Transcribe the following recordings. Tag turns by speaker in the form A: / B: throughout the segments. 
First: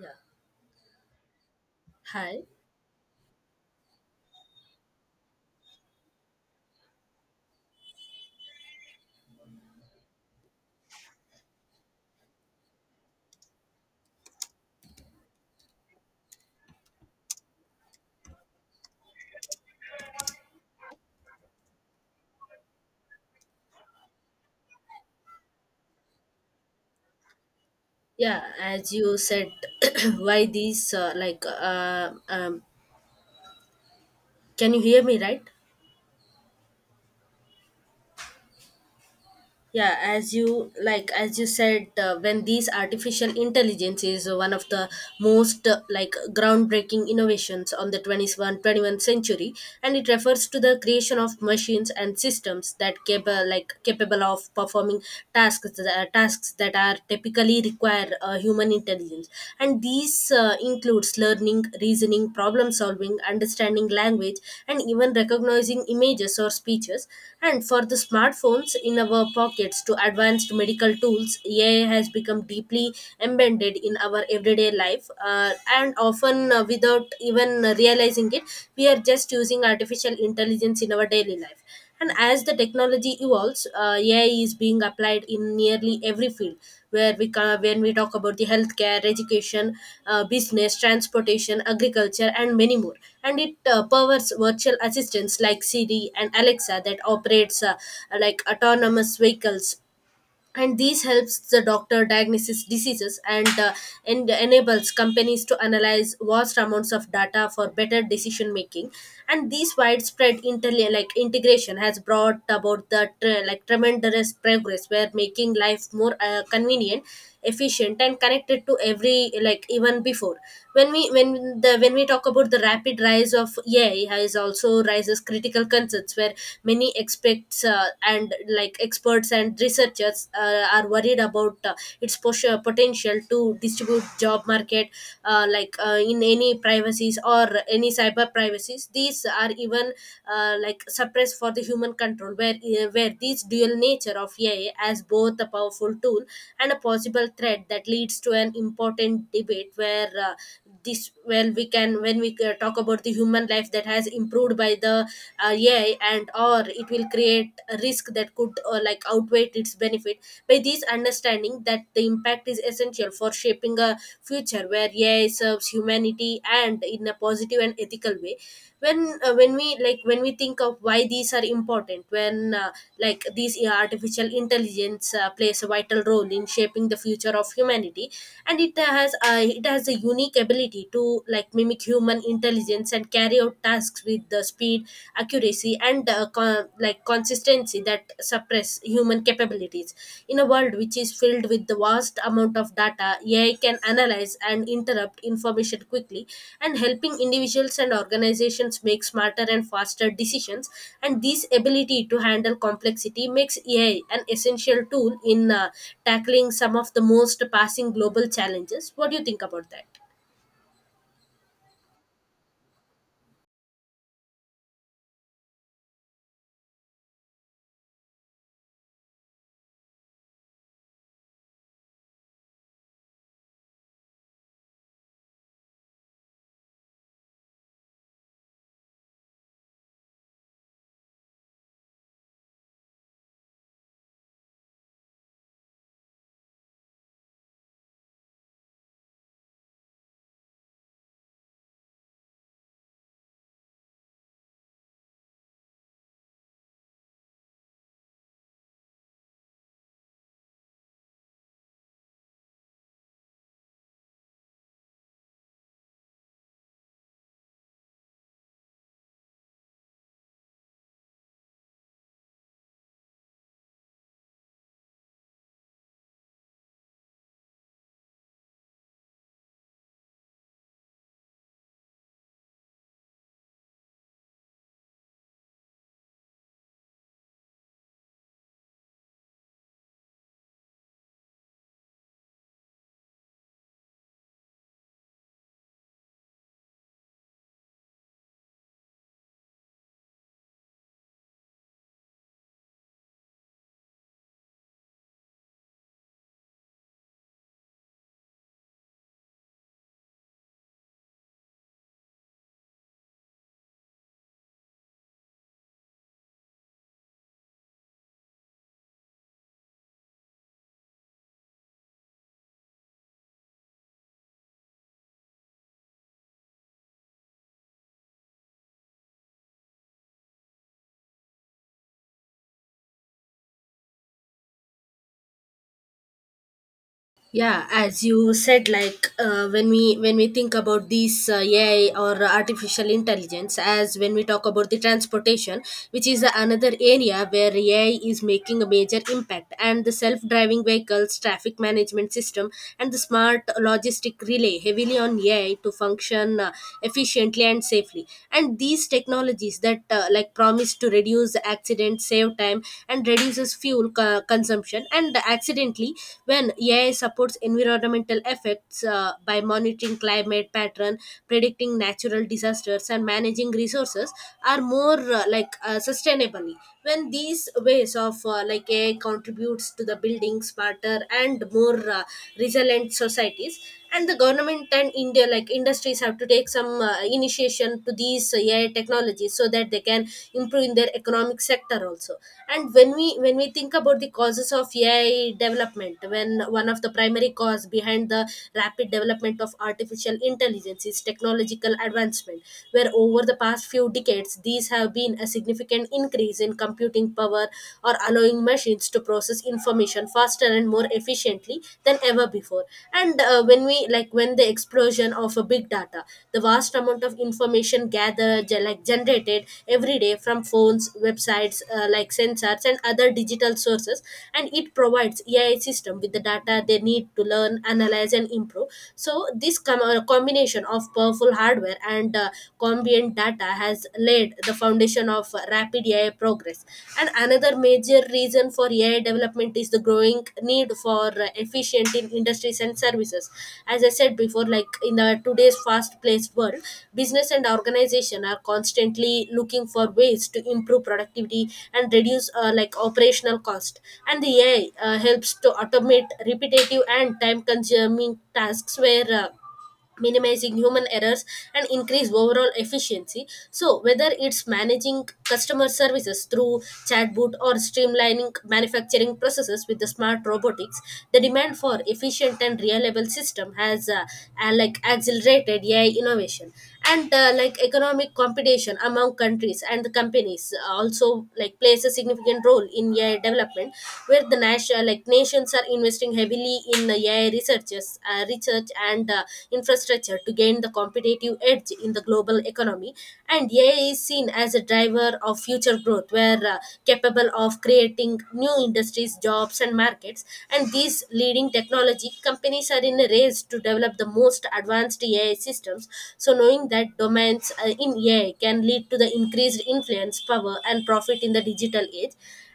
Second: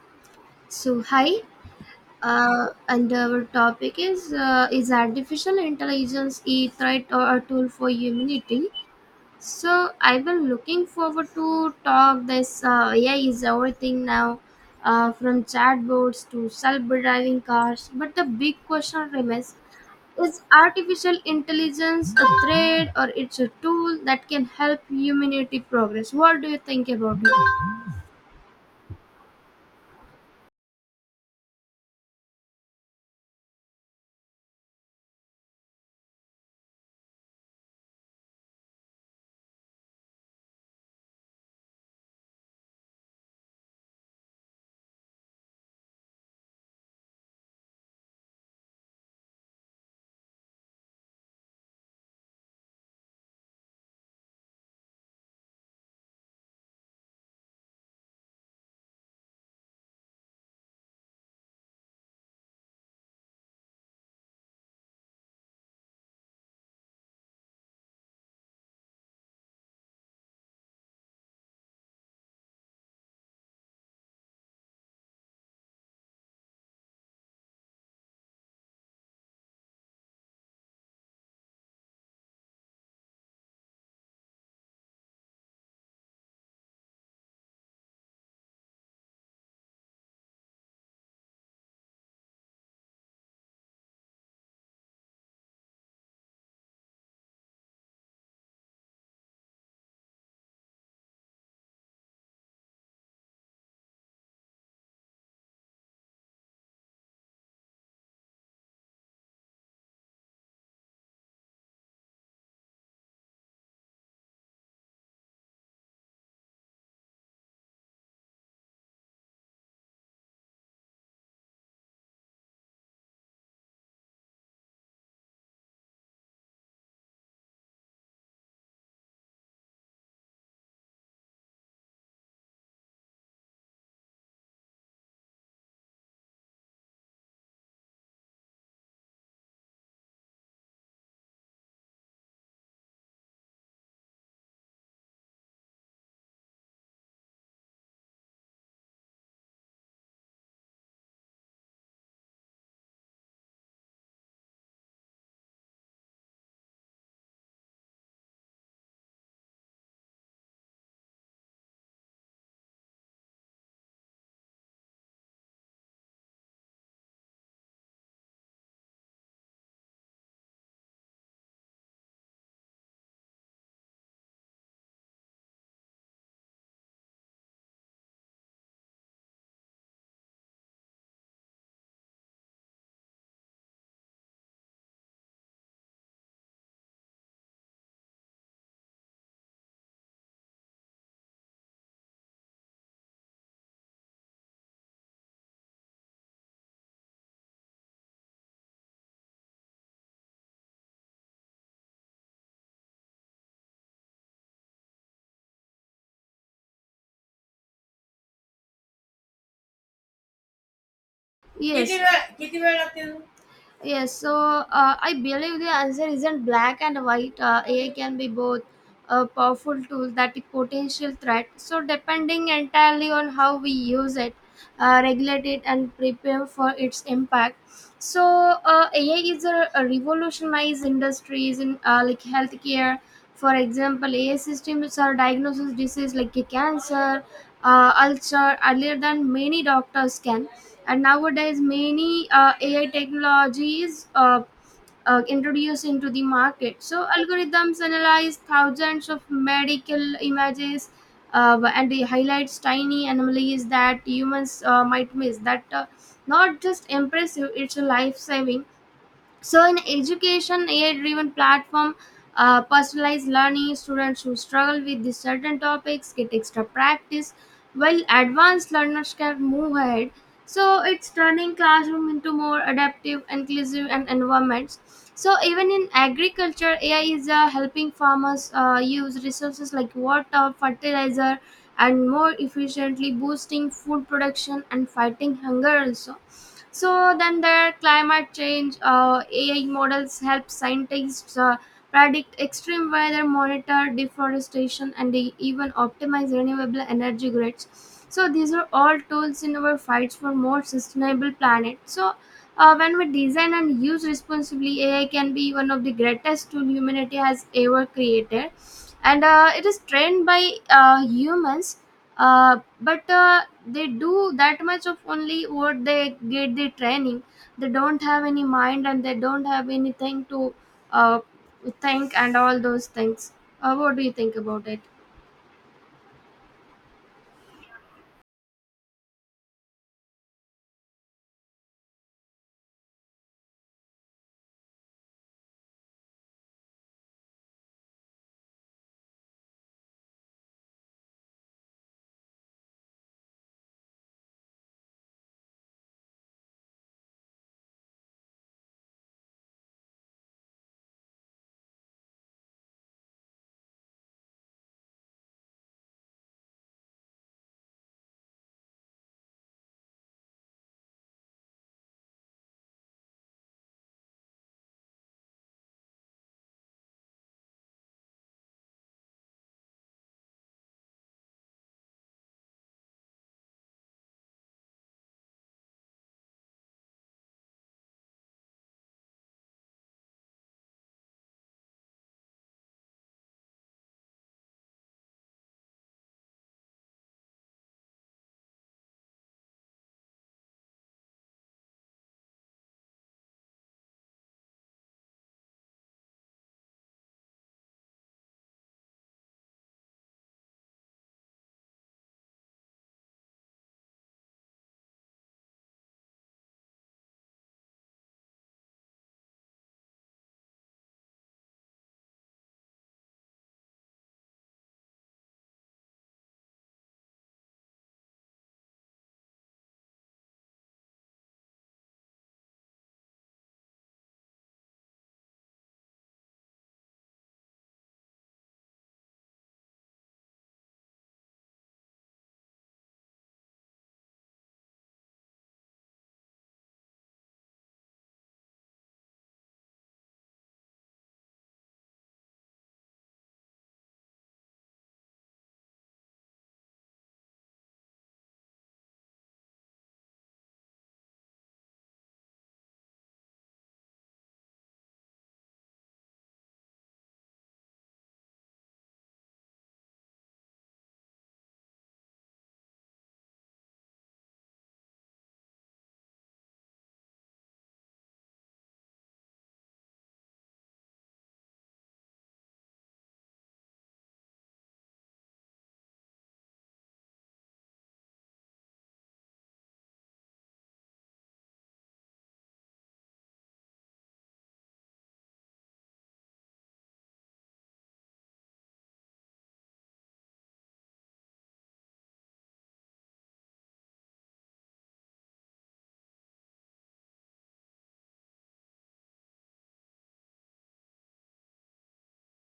A: Yeah.
B: So hi,
A: Hi.
B: and our topic is artificial intelligence a threat or a tool for humanity? So I've been looking forward to talk this. AI is everything now, from chatbots to self-driving cars. But the big question remains: is artificial intelligence a threat or it's a tool that can help humanity progress? What do you think about it?
A: Yeah, as you said, why these like can you hear me right? Yeah, as you said, when these artificial intelligence is one of the most like groundbreaking innovations on the 21st century, and it refers to the creation of machines and systems that capable of performing tasks that are typically require human intelligence. And these includes learning, reasoning, problem solving, understanding language and even recognizing images or speeches. And for the smartphones in our pockets to advanced medical tools, AI has become deeply embedded in our everyday life, and often without even realizing it we are just using artificial intelligence in our daily life. And as the technology evolves, AI is being applied in nearly every field. Where when we talk about the healthcare, education, business, transportation, agriculture, and many more, and it powers virtual assistants like Siri and Alexa that operates like autonomous vehicles, and these helps the doctor diagnose diseases, and and enables companies to analyze vast amounts of data for better decision making. And this widespread like integration has brought about the like tremendous progress where making life more convenient, efficient and connected to every like even before. When we when the when we talk about the rapid rise of AI has also raises critical concerns where many experts and experts and researchers are worried about its potential to distribute job market, in any privacies or any cyber privacies. These are even like suppressed for the human control where these dual nature of AI as both a powerful tool and a possible threat that leads to an important debate where this well we can when we talk about the human life that has improved by the AI, and or it will create a risk that could like outweigh its benefit. By this understanding that the impact is essential for shaping a future where AI serves humanity and in a positive and ethical way. When we think of why these are important, when like these artificial intelligence plays a vital role in shaping the future of humanity, and it has a unique ability to like mimic human intelligence and carry out tasks with the speed, accuracy and like consistency that suppress human capabilities. In a world which is filled with the vast amount of data, AI can analyze and interrupt information quickly, and helping individuals and organizations make smarter and faster decisions. And this ability to handle complexity makes AI an essential tool in tackling some of the most passing global challenges. What do you think about that?
B: किती Yes. किती वेळ लागते. Yes, so I believe the answer isn't black and white. AI can be both a powerful tool that is potential threat, so depending entirely on how we use it, regulate it, and prepare for its impact. So AI is a revolutionized industries in like healthcare. For example, AI systems are diagnosis disease like a cancer, ulcer earlier than many doctors can, and nowadays many AI technologies introduced into the market. So algorithms analyze thousands of medical images, and it highlights tiny anomalies that humans might miss. That not just impressive, it's a life saving. So in education, AI driven platform personalized learning, students who struggle with these certain topics get extra practice, while advanced learners can move ahead. So it's turning classroom into more adaptive, inclusive and environments. So even in agriculture, AI is helping farmers use resources like water, fertilizer and more efficiently, boosting food production and fighting hunger also. So then there are climate change. Uh, AI models help scientists predict extreme weather, monitor deforestation and even optimize renewable energy grids. So these are all tools in our fights for more sustainable planet. So when we design and use responsibly, AI can be one of the greatest tool humanity has ever created. And it is trained by humans. But they do that much of only what they get the training. They don't have any mind and they don't have anything to uh, think and all those things. What do you think about it?
A: Yeah, as you said, when we think about these AI or artificial intelligence. As when we talk about the transportation, which is another area where AI is making a major impact, and the self driving vehicles, traffic management system and the smart logistic relay heavily on AI to function efficiently and safely. And these technologies that like promise to reduce accidents, save time and reduces fuel consumption. And accidentally, when AI supports environmental effects by monitoring climate pattern, predicting natural disasters and managing resources are more sustainably. When these ways of AI contributes to the building smarter and more resilient societies. And the government and india like industries have to take some initiation to these AI technologies so that they can improve in their economic sector also. And when we think about the causes of AI development, when one of the primary cause behind the rapid development of artificial intelligence is technological advancement, where over the past few decades these have been a significant increase in computing power, or allowing machines to process information faster and more efficiently than ever before. And uh, when we like when the explosion of a big data, the vast amount of information gathered like generated every day from phones, websites, like sensors and other digital sources, and it provides AI system with the data they need to learn, analyze and improve. So this combination of powerful hardware and ambient data has led laid the foundation of rapid AI progress. And another major reason for AI development is the growing need for efficient in industries and services. As I said before, like in the today's fast-paced world, business and organization are constantly looking for ways to improve productivity and reduce like operational cost. And the AI helps to automate repetitive and time-consuming tasks where minimizing human errors and increase overall efficiency. So whether it's managing customer services through chatbot or streamlining manufacturing processes with the smart robotics, the demand for efficient and reliable system has like accelerated AI innovation. And like economic competition among countries and the companies also like plays a significant role in AI development, where the national like nations are investing heavily in the AI researches, research and infrastructure to gain the competitive edge in the global economy. And AI is seen as a driver of future growth, where capable of creating new industries, jobs, and markets. And these leading technology companies are in a race to develop the most advanced AI systems. So, knowing that domains in AI can lead to the increased influence, power, and profit in the digital age.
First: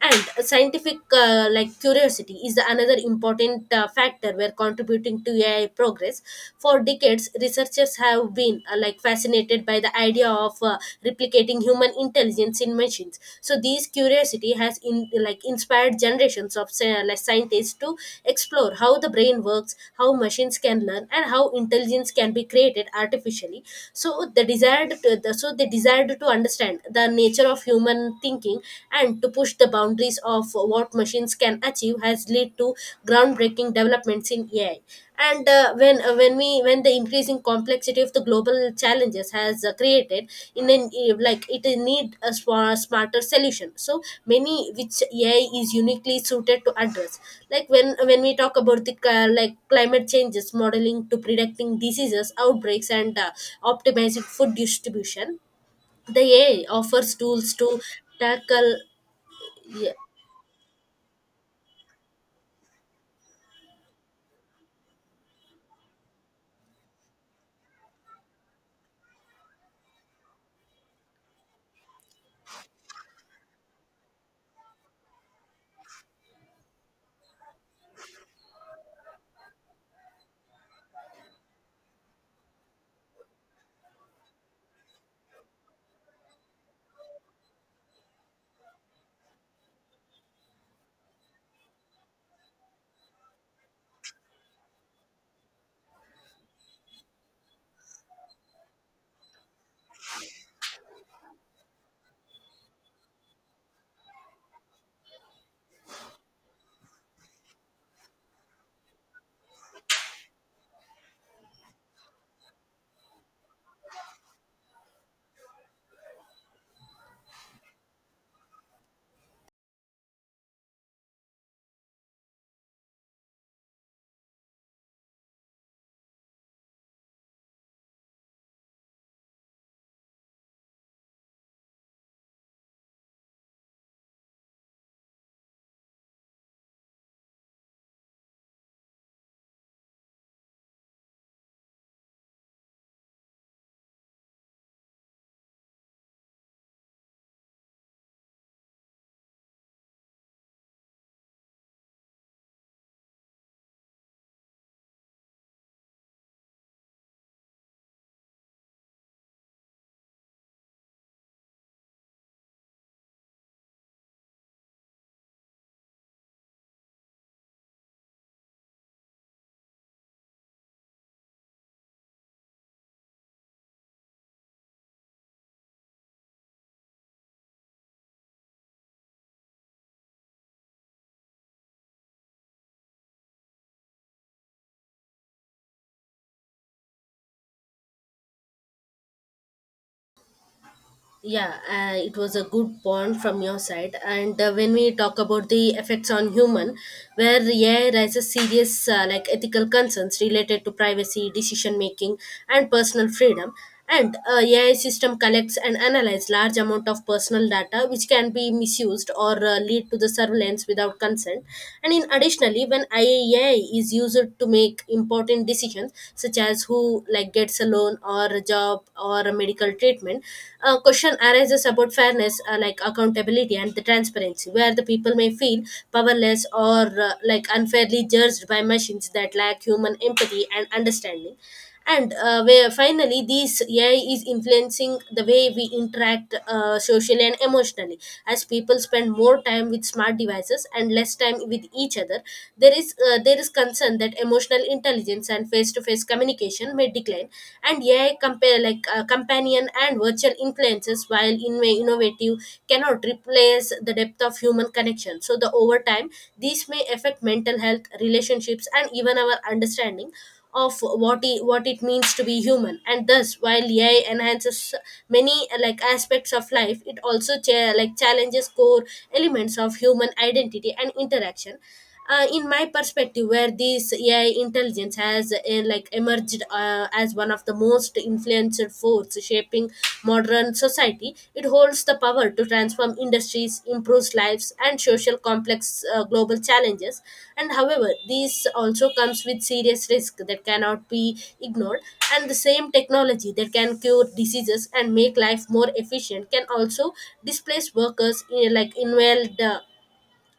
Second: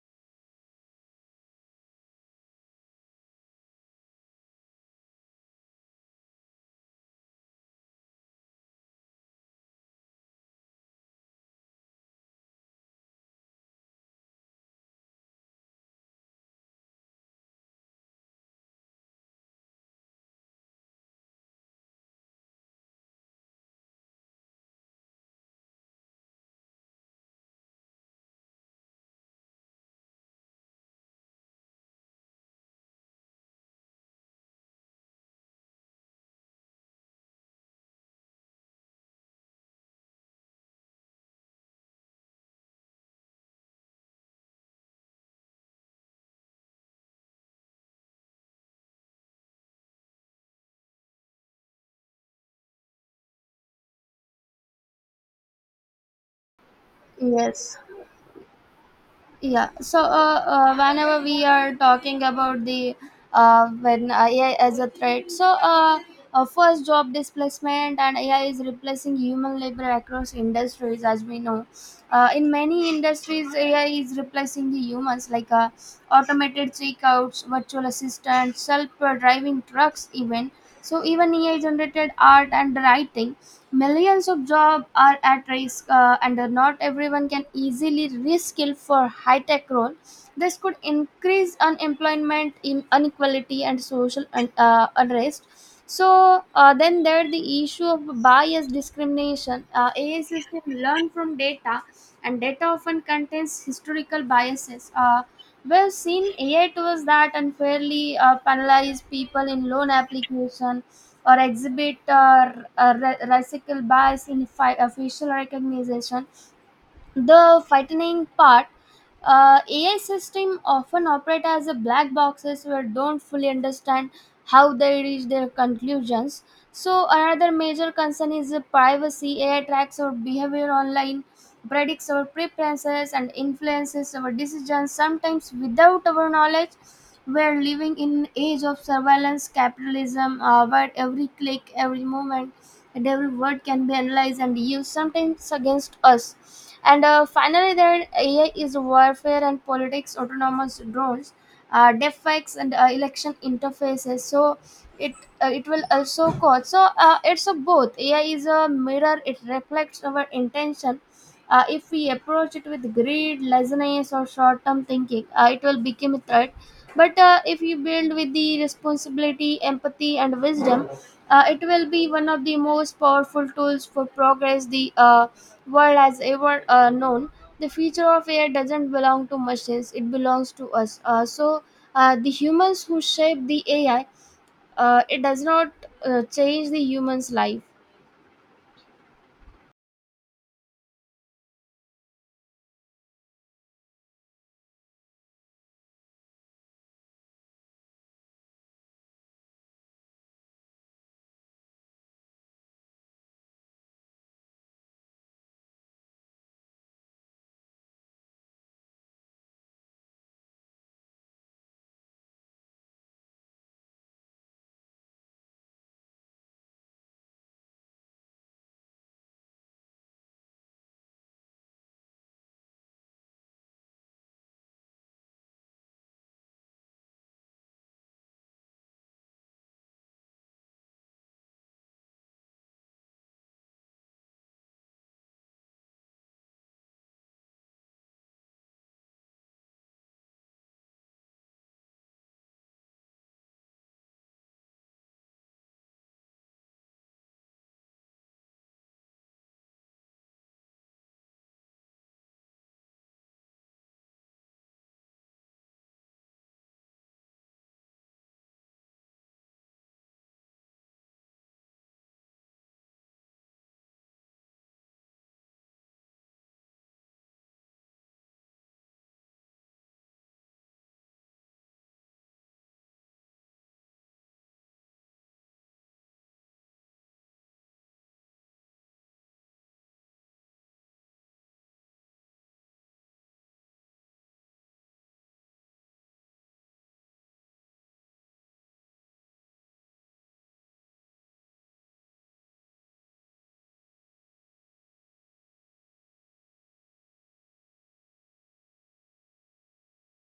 A: And scientific like curiosity is the another important factor where contributing to AI progress. For decades, researchers have been like fascinated by the idea of replicating human intelligence in machines. So this curiosity has in like inspired generations of like scientists to explore how the brain works, how machines can learn and how intelligence can be created artificially. So they desired to understand the nature of human thinking, and to push the boundaries of what machines can achieve has led to groundbreaking developments in AI. And when we when the increasing complexity of the global challenges has created in an like it need a smarter solution. So many which AI is uniquely suited to address. Like when we talk about the like climate changes, modeling to predicting diseases, outbreaks, and optimizing food distribution, the AI offers tools
B: Yes.
A: to tackle.
B: Yeah.
A: Yeah,
B: So whenever we are talking about the when AI as a threat, so first job displacement, and AI is replacing human labor across industries, as we know. In many industries, AI is replacing the humans, like automated checkouts, virtual assistants, self-driving trucks, even. So even AI generated art and writing. Millions of jobs are at risk, and not everyone can easily reskill for high tech role. This could increase unemployment, in inequality, and social unrest. So then there the issue of bias discrimination. AI system learn from data, and data often contains historical biases. We've seen AI tools that unfairly penalize people in loan application or exhibit recycle bias in facial recognition. The frightening part, AI system often operate as a black boxes where don't fully understand how they reach their conclusions. So another major concern is the privacy. AI tracks our behavior online, predicts our preferences and influences our decisions sometimes without our knowledge. We're living in an age of surveillance capitalism, where every click, every moment and every word can be analyzed and used sometimes against us. And finally, there AI is warfare and politics, autonomous drones, deepfakes, and election interfaces. So it, it will also cause. So it's a both. AI is a mirror. It reflects our intention. If we approach it with greed, laziness, or short-term thinking, it will become a threat. But if you build with the responsibility, empathy, and wisdom, it will be one of the most powerful tools for progress the world has ever known. The future of AI doesn't belong to machines, it belongs to us. So the humans who shape the AI, it does not change the human's life.
A: yeah, it was a good point from your side. And when we talk about the effects on human, where AI raises serious like ethical concerns related to privacy, decision making, and personal freedom. And AI system collects and analyzes large amount of personal data, which can be misused or lead to the surveillance without consent. And in additionally, when AI is used to make important decisions, such as who like gets a loan or a job or a medical treatment, a question arises about fairness, like accountability and the transparency, where the people may feel powerless or like unfairly judged by machines that lack human empathy and understanding. And where finally, this AI is influencing the way we interact socially and emotionally. As people spend more time with smart devices and less time with each other, there is concern that emotional intelligence and face-to-face communication may decline, and AI compare like companion and virtual influences, while in innovative, cannot replace the depth of human connection. So the over time, these may affect mental health, relationships, and even our understanding of what it means to be human. And thus while AI enhances many like aspects of life, it also like challenges core elements of human identity and interaction. In my perspective, where this AI intelligence has like emerged as one of the most influential force shaping modern society, it holds the power to transform industries, improve lives and social complex global challenges. And however this also comes with serious risk that cannot be ignored. And the same technology that can cure diseases and make life more efficient can also displace workers in like invalid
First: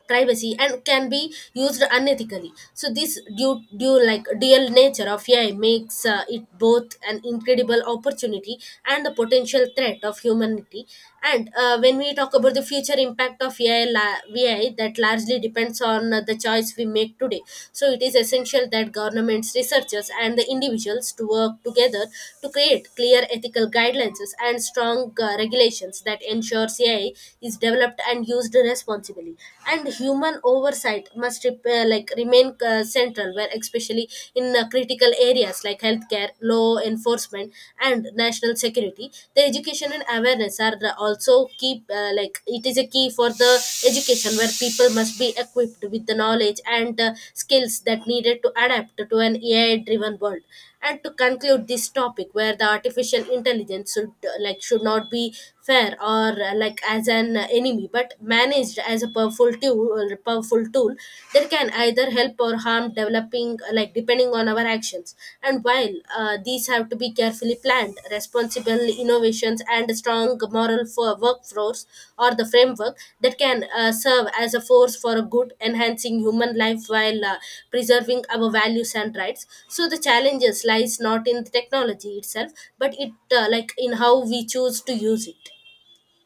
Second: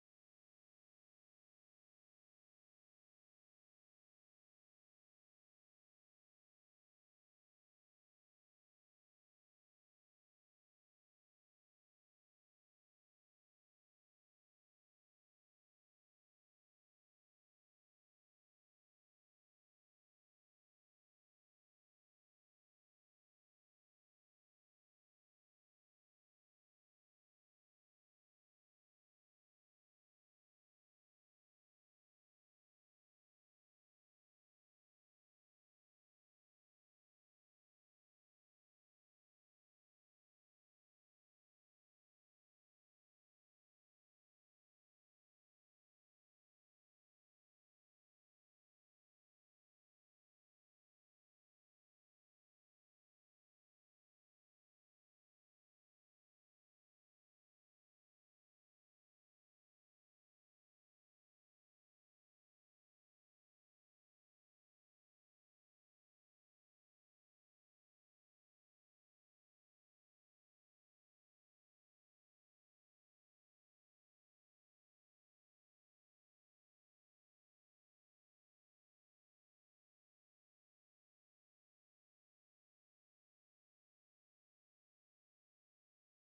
A: privacy and can be used unethically. So this due, due like dual nature of AI makes it both an incredible opportunity and a potential threat of humanity. And when we talk about the future impact of AI, that largely depends on the choice we make today. So it is essential that governments, researchers and the individuals to work together to create clear ethical guidelines and strong regulations that ensures AI is developed and used responsibly. And human oversight must like remain central, where especially in critical areas like healthcare, law enforcement and national security. The education and awareness are the also key it is a key for the education where people must be equipped with the knowledge and skills that needed to adapt to an AI driven world. And to conclude this topic where the artificial intelligence should like should not be fair or like as an enemy but managed as a powerful tool that can either help or harm developing like depending on our actions. And while these have to be carefully planned responsible innovations, and strong moral for workforce or the framework that can serve as a force for a good, enhancing human life while preserving our values and rights. So the challenges lies not in the technology itself, but it like in how we choose to use it.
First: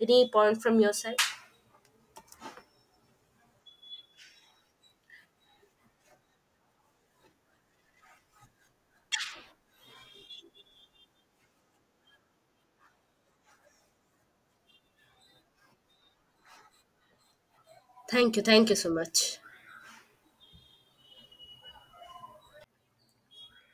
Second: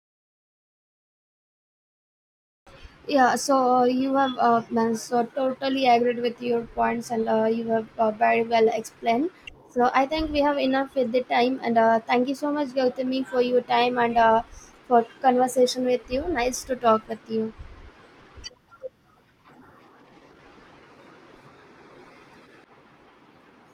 A: Any point from your side?
B: Yeah, so you have man, so totally agreed with your points, and you have very well explained. So I think we have enough with the time, and thank you so much, Gautami, for your time and for conversation with you. Nice to talk with you.
A: Thank you so much.